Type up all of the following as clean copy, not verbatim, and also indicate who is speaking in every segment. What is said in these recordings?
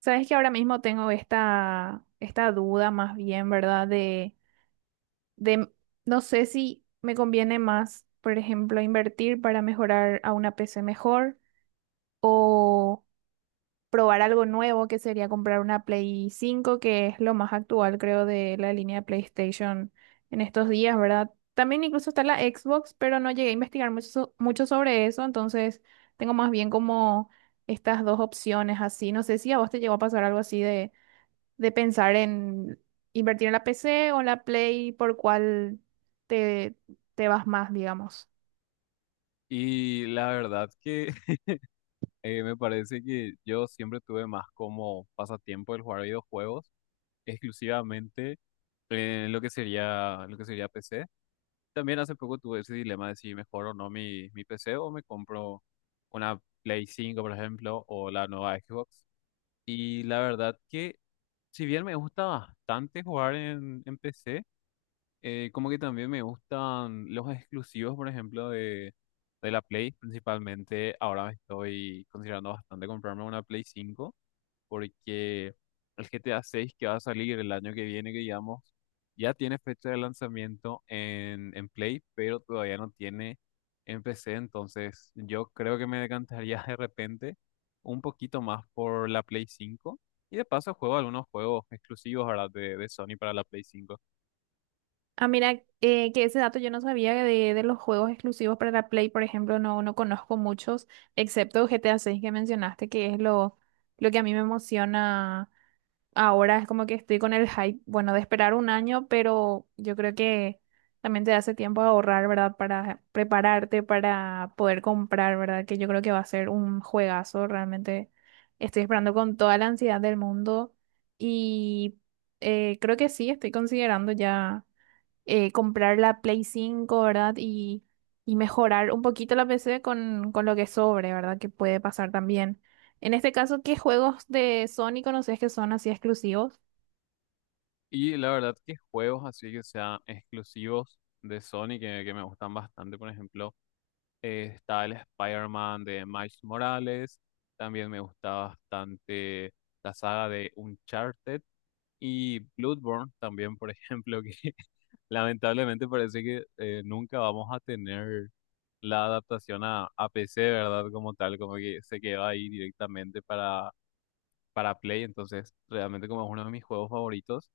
Speaker 1: Sabes que ahora mismo tengo esta duda más bien, ¿verdad? De, no sé si me conviene más, por ejemplo, invertir para mejorar a una PC mejor o probar algo nuevo, que sería comprar una Play cinco que es lo más actual, creo, de la línea de PlayStation en estos días, ¿verdad? También incluso está la Xbox, pero no llegué a investigar mucho, mucho sobre eso. Entonces tengo más bien como estas dos opciones así. No sé si a vos te llegó a pasar algo así, de pensar en invertir en la PC o en la Play, por cuál te, te vas más, digamos.
Speaker 2: Y la verdad que me parece que yo siempre tuve más como pasatiempo el jugar videojuegos, exclusivamente en lo que sería PC. También hace poco tuve ese dilema de si mejor o no mi PC o me compro una Play cinco por ejemplo, o la nueva Xbox. Y la verdad que si bien me gusta bastante jugar en PC, como que también me gustan los exclusivos, por ejemplo, de la Play. Principalmente ahora me estoy considerando bastante comprarme una Play cinco porque el GTA 6 que va a salir el año que viene, que digamos, ya tiene fecha de lanzamiento en Play, pero todavía no tiene en PC. Entonces yo creo que me decantaría de repente un poquito más por la Play cinco. Y de paso juego algunos juegos exclusivos ahora de Sony para la Play cinco.
Speaker 1: Ah, mira, que ese dato yo no sabía, de, los juegos exclusivos para la Play, por ejemplo. No, no conozco muchos, excepto GTA 6 que mencionaste, que es lo que a mí me emociona. Ahora es como que estoy con el hype, bueno, de esperar un año, pero yo creo que también te hace tiempo a ahorrar, ¿verdad? Para prepararte, para poder comprar, ¿verdad? Que yo creo que va a ser un juegazo. Realmente estoy esperando con toda la ansiedad del mundo y creo que sí, estoy considerando ya comprar la Play cinco, ¿verdad? Y mejorar un poquito la PC con lo que sobre, ¿verdad? Que puede pasar también. En este caso, ¿qué juegos de Sony conoces que son así exclusivos?
Speaker 2: Y la verdad que juegos así que sean exclusivos de Sony que me gustan bastante, por ejemplo, está el Spider-Man de Miles Morales, también me gusta bastante la saga de Uncharted y Bloodborne también, por ejemplo, que lamentablemente parece que nunca vamos a tener la adaptación a PC, ¿verdad? Como tal, como que se queda ahí directamente para Play, entonces realmente como es uno de mis juegos favoritos.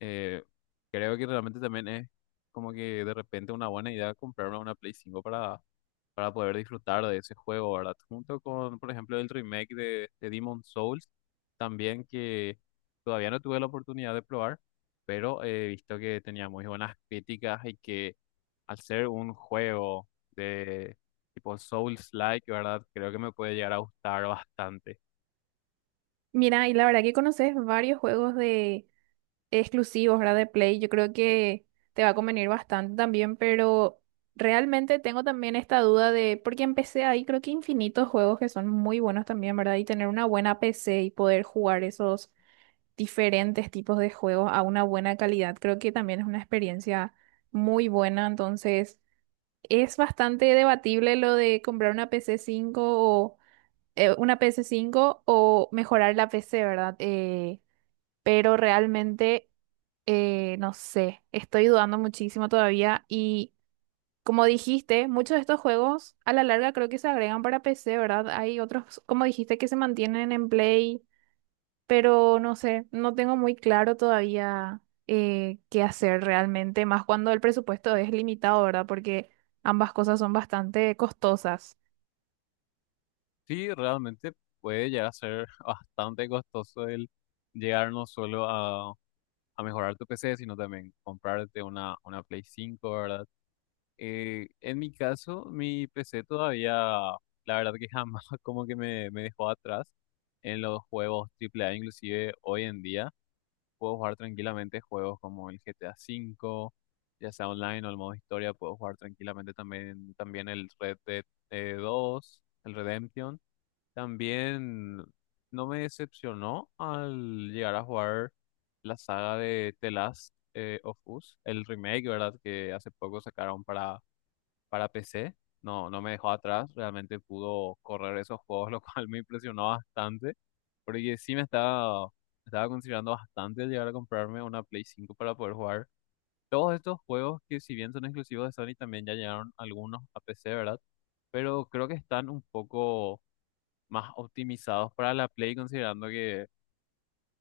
Speaker 2: Eh, Creo que realmente también es como que de repente una buena idea comprarme una Play cinco para poder disfrutar de ese juego, ¿verdad? Junto con, por ejemplo, el remake de Demon Souls, también que todavía no tuve la oportunidad de probar, pero he visto que tenía muy buenas críticas y que al ser un juego de tipo Souls-like, ¿verdad? Creo que me puede llegar a gustar bastante.
Speaker 1: Mira, y la verdad que conoces varios juegos de exclusivos, ¿verdad? De Play. Yo creo que te va a convenir bastante también, pero realmente tengo también esta duda de, porque empecé ahí, creo que infinitos juegos que son muy buenos también, ¿verdad? Y tener una buena PC y poder jugar esos diferentes tipos de juegos a una buena calidad. Creo que también es una experiencia muy buena. Entonces, es bastante debatible lo de comprar una PC 5 o una PC 5 o mejorar la PC, ¿verdad? Pero realmente, no sé, estoy dudando muchísimo todavía y. Como dijiste, muchos de estos juegos a la larga creo que se agregan para PC, ¿verdad? Hay otros, como dijiste, que se mantienen en Play, pero no sé, no tengo muy claro todavía qué hacer realmente, más cuando el presupuesto es limitado, ¿verdad? Porque ambas cosas son bastante costosas.
Speaker 2: Sí, realmente puede llegar a ser bastante costoso el llegar no solo a mejorar tu PC, sino también comprarte una Play 5, ¿verdad? En mi caso, mi PC todavía, la verdad que jamás como que me dejó atrás en los juegos AAA, inclusive hoy en día puedo jugar tranquilamente juegos como el GTA V, ya sea online o el modo historia, puedo jugar tranquilamente también, también el Red Dead 2, el Redemption. También no me decepcionó al llegar a jugar la saga de The Last of Us, el remake, ¿verdad? Que hace poco sacaron para PC. No me dejó atrás, realmente pudo correr esos juegos, lo cual me impresionó bastante, porque sí estaba considerando bastante el llegar a comprarme una Play 5 para poder jugar todos estos juegos que si bien son exclusivos de Sony, también ya llegaron algunos a PC, ¿verdad? Pero creo que están un poco más optimizados para la Play, considerando que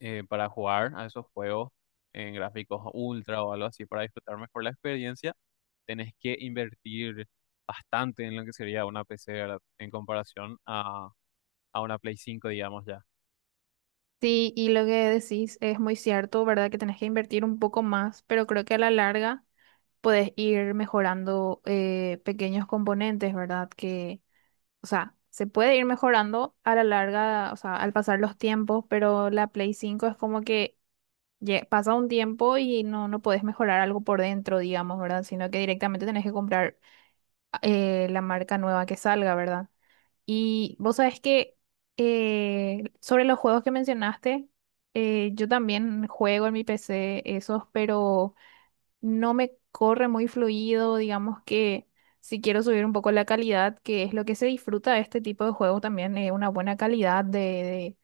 Speaker 2: para jugar a esos juegos en gráficos ultra o algo así, para disfrutar mejor la experiencia, tenés que invertir bastante en lo que sería una PC, ¿verdad? En comparación a una Play cinco digamos ya.
Speaker 1: Sí, y lo que decís es muy cierto, ¿verdad? Que tenés que invertir un poco más, pero creo que a la larga puedes ir mejorando pequeños componentes, ¿verdad? Que, o sea, se puede ir mejorando a la larga, o sea, al pasar los tiempos, pero la Play cinco es como que pasa un tiempo y no, no podés mejorar algo por dentro, digamos, ¿verdad? Sino que directamente tenés que comprar la marca nueva que salga, ¿verdad? Y vos sabés que, sobre los juegos que mencionaste, yo también juego en mi PC esos, pero no me corre muy fluido. Digamos que si quiero subir un poco la calidad, que es lo que se disfruta de este tipo de juegos también, una buena calidad de,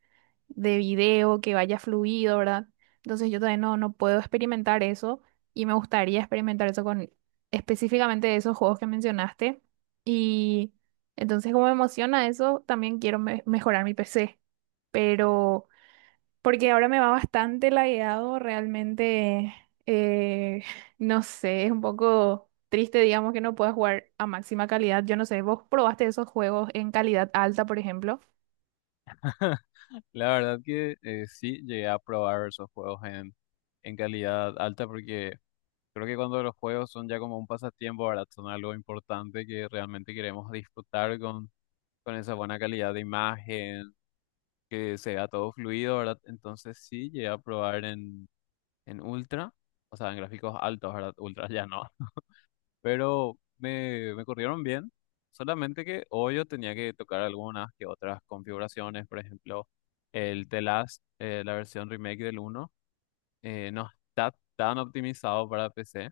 Speaker 1: de video, que vaya fluido, ¿verdad? Entonces yo todavía no, no puedo experimentar eso, y me gustaría experimentar eso con específicamente esos juegos que mencionaste. Y entonces, como me emociona eso, también quiero mejorar mi PC, pero porque ahora me va bastante lagueado, realmente, eh, no sé, es un poco triste, digamos, que no pueda jugar a máxima calidad. Yo no sé, ¿vos probaste esos juegos en calidad alta, por ejemplo?
Speaker 2: La verdad que sí llegué a probar esos juegos en calidad alta porque creo que cuando los juegos son ya como un pasatiempo, ¿verdad? Son algo importante que realmente queremos disfrutar con esa buena calidad de imagen, que se vea todo fluido, ¿verdad? Entonces sí, llegué a probar en ultra, o sea, en gráficos altos, ¿verdad? Ultra ya no. Pero me corrieron bien, solamente que hoy yo tenía que tocar algunas que otras configuraciones, por ejemplo, el The Last, la versión remake del uno. No está tan optimizado para PC,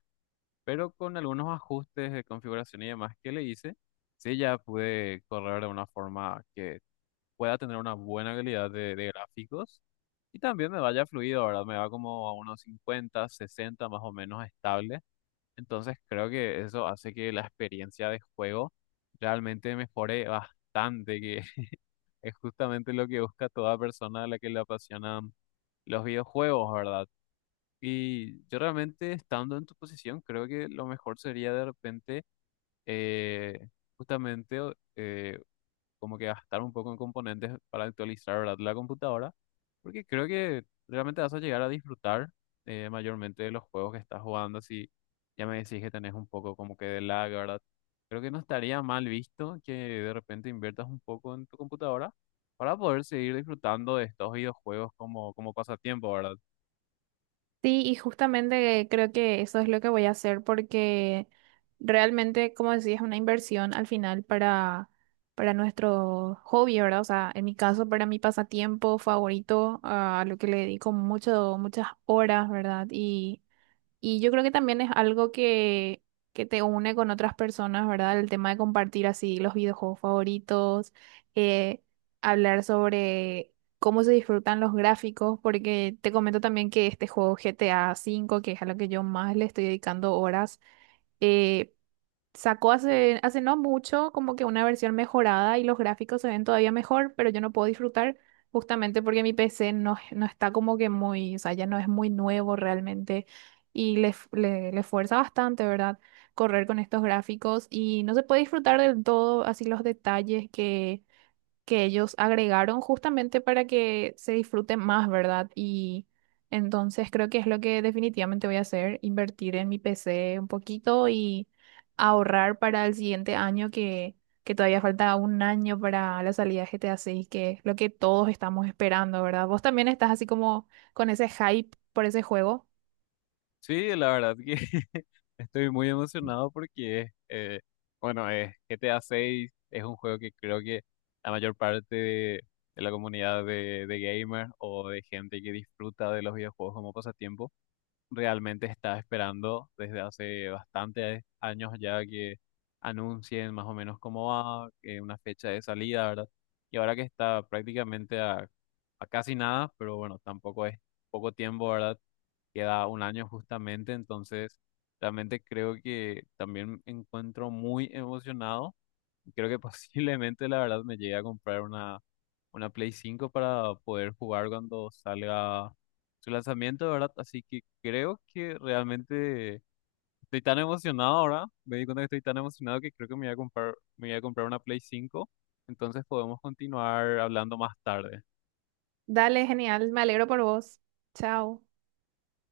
Speaker 2: pero con algunos ajustes de configuración y demás que le hice, sí ya pude correr de una forma que pueda tener una buena calidad de gráficos y también me vaya fluido, ¿verdad? Me va como a unos 50, 60 más o menos estable. Entonces creo que eso hace que la experiencia de juego realmente mejore bastante, que es justamente lo que busca toda persona a la que le apasionan los videojuegos, ¿verdad? Y yo realmente estando en tu posición, creo que lo mejor sería de repente eh, justamente eh, como que gastar un poco en componentes para actualizar, ¿verdad? La computadora, porque creo que realmente vas a llegar a disfrutar mayormente de los juegos que estás jugando, si ya me decís que tenés un poco como que de lag, ¿verdad? Creo que no estaría mal visto que de repente inviertas un poco en tu computadora para poder seguir disfrutando de estos videojuegos como pasatiempo, ¿verdad?
Speaker 1: Sí, y justamente creo que eso es lo que voy a hacer, porque realmente, como decía, es una inversión al final para nuestro hobby, ¿verdad? O sea, en mi caso, para mi pasatiempo favorito, ah, a lo que le dedico mucho, muchas horas, ¿verdad? Y yo creo que también es algo que te une con otras personas, ¿verdad? El tema de compartir así los videojuegos favoritos, eh, hablar sobre cómo se disfrutan los gráficos, porque te comento también que este juego GTA V, que es a lo que yo más le estoy dedicando horas, eh, sacó hace no mucho como que una versión mejorada, y los gráficos se ven todavía mejor, pero yo no puedo disfrutar justamente porque mi PC no, no está como que muy, o sea, ya no es muy nuevo realmente, y le fuerza bastante, ¿verdad? Correr con estos gráficos, y no se puede disfrutar del todo así los detalles que ellos agregaron justamente para que se disfrute más, ¿verdad? Y entonces creo que es lo que definitivamente voy a hacer: invertir en mi PC un poquito y ahorrar para el siguiente año, que todavía falta un año para la salida de GTA 6, que es lo que todos estamos esperando, ¿verdad? Vos también estás así como con ese hype por ese juego.
Speaker 2: Sí, la verdad que estoy muy emocionado porque, es, bueno, es GTA 6 es un juego que creo que la mayor parte de la comunidad de gamers o de gente que disfruta de los videojuegos como pasatiempo realmente está esperando desde hace bastantes años ya que anuncien más o menos cómo va, una fecha de salida, ¿verdad? Y ahora que está prácticamente a casi nada, pero bueno, tampoco es poco tiempo, ¿verdad? Queda un año justamente, entonces realmente creo que también me encuentro muy emocionado. Creo que posiblemente la verdad me llegue a comprar una Play cinco para poder jugar cuando salga su lanzamiento, ¿verdad? Así que creo que realmente estoy tan emocionado ahora, me di cuenta que estoy tan emocionado que creo que me voy a comprar una Play cinco entonces podemos continuar hablando más tarde.
Speaker 1: Dale, genial, me alegro por vos. Chao.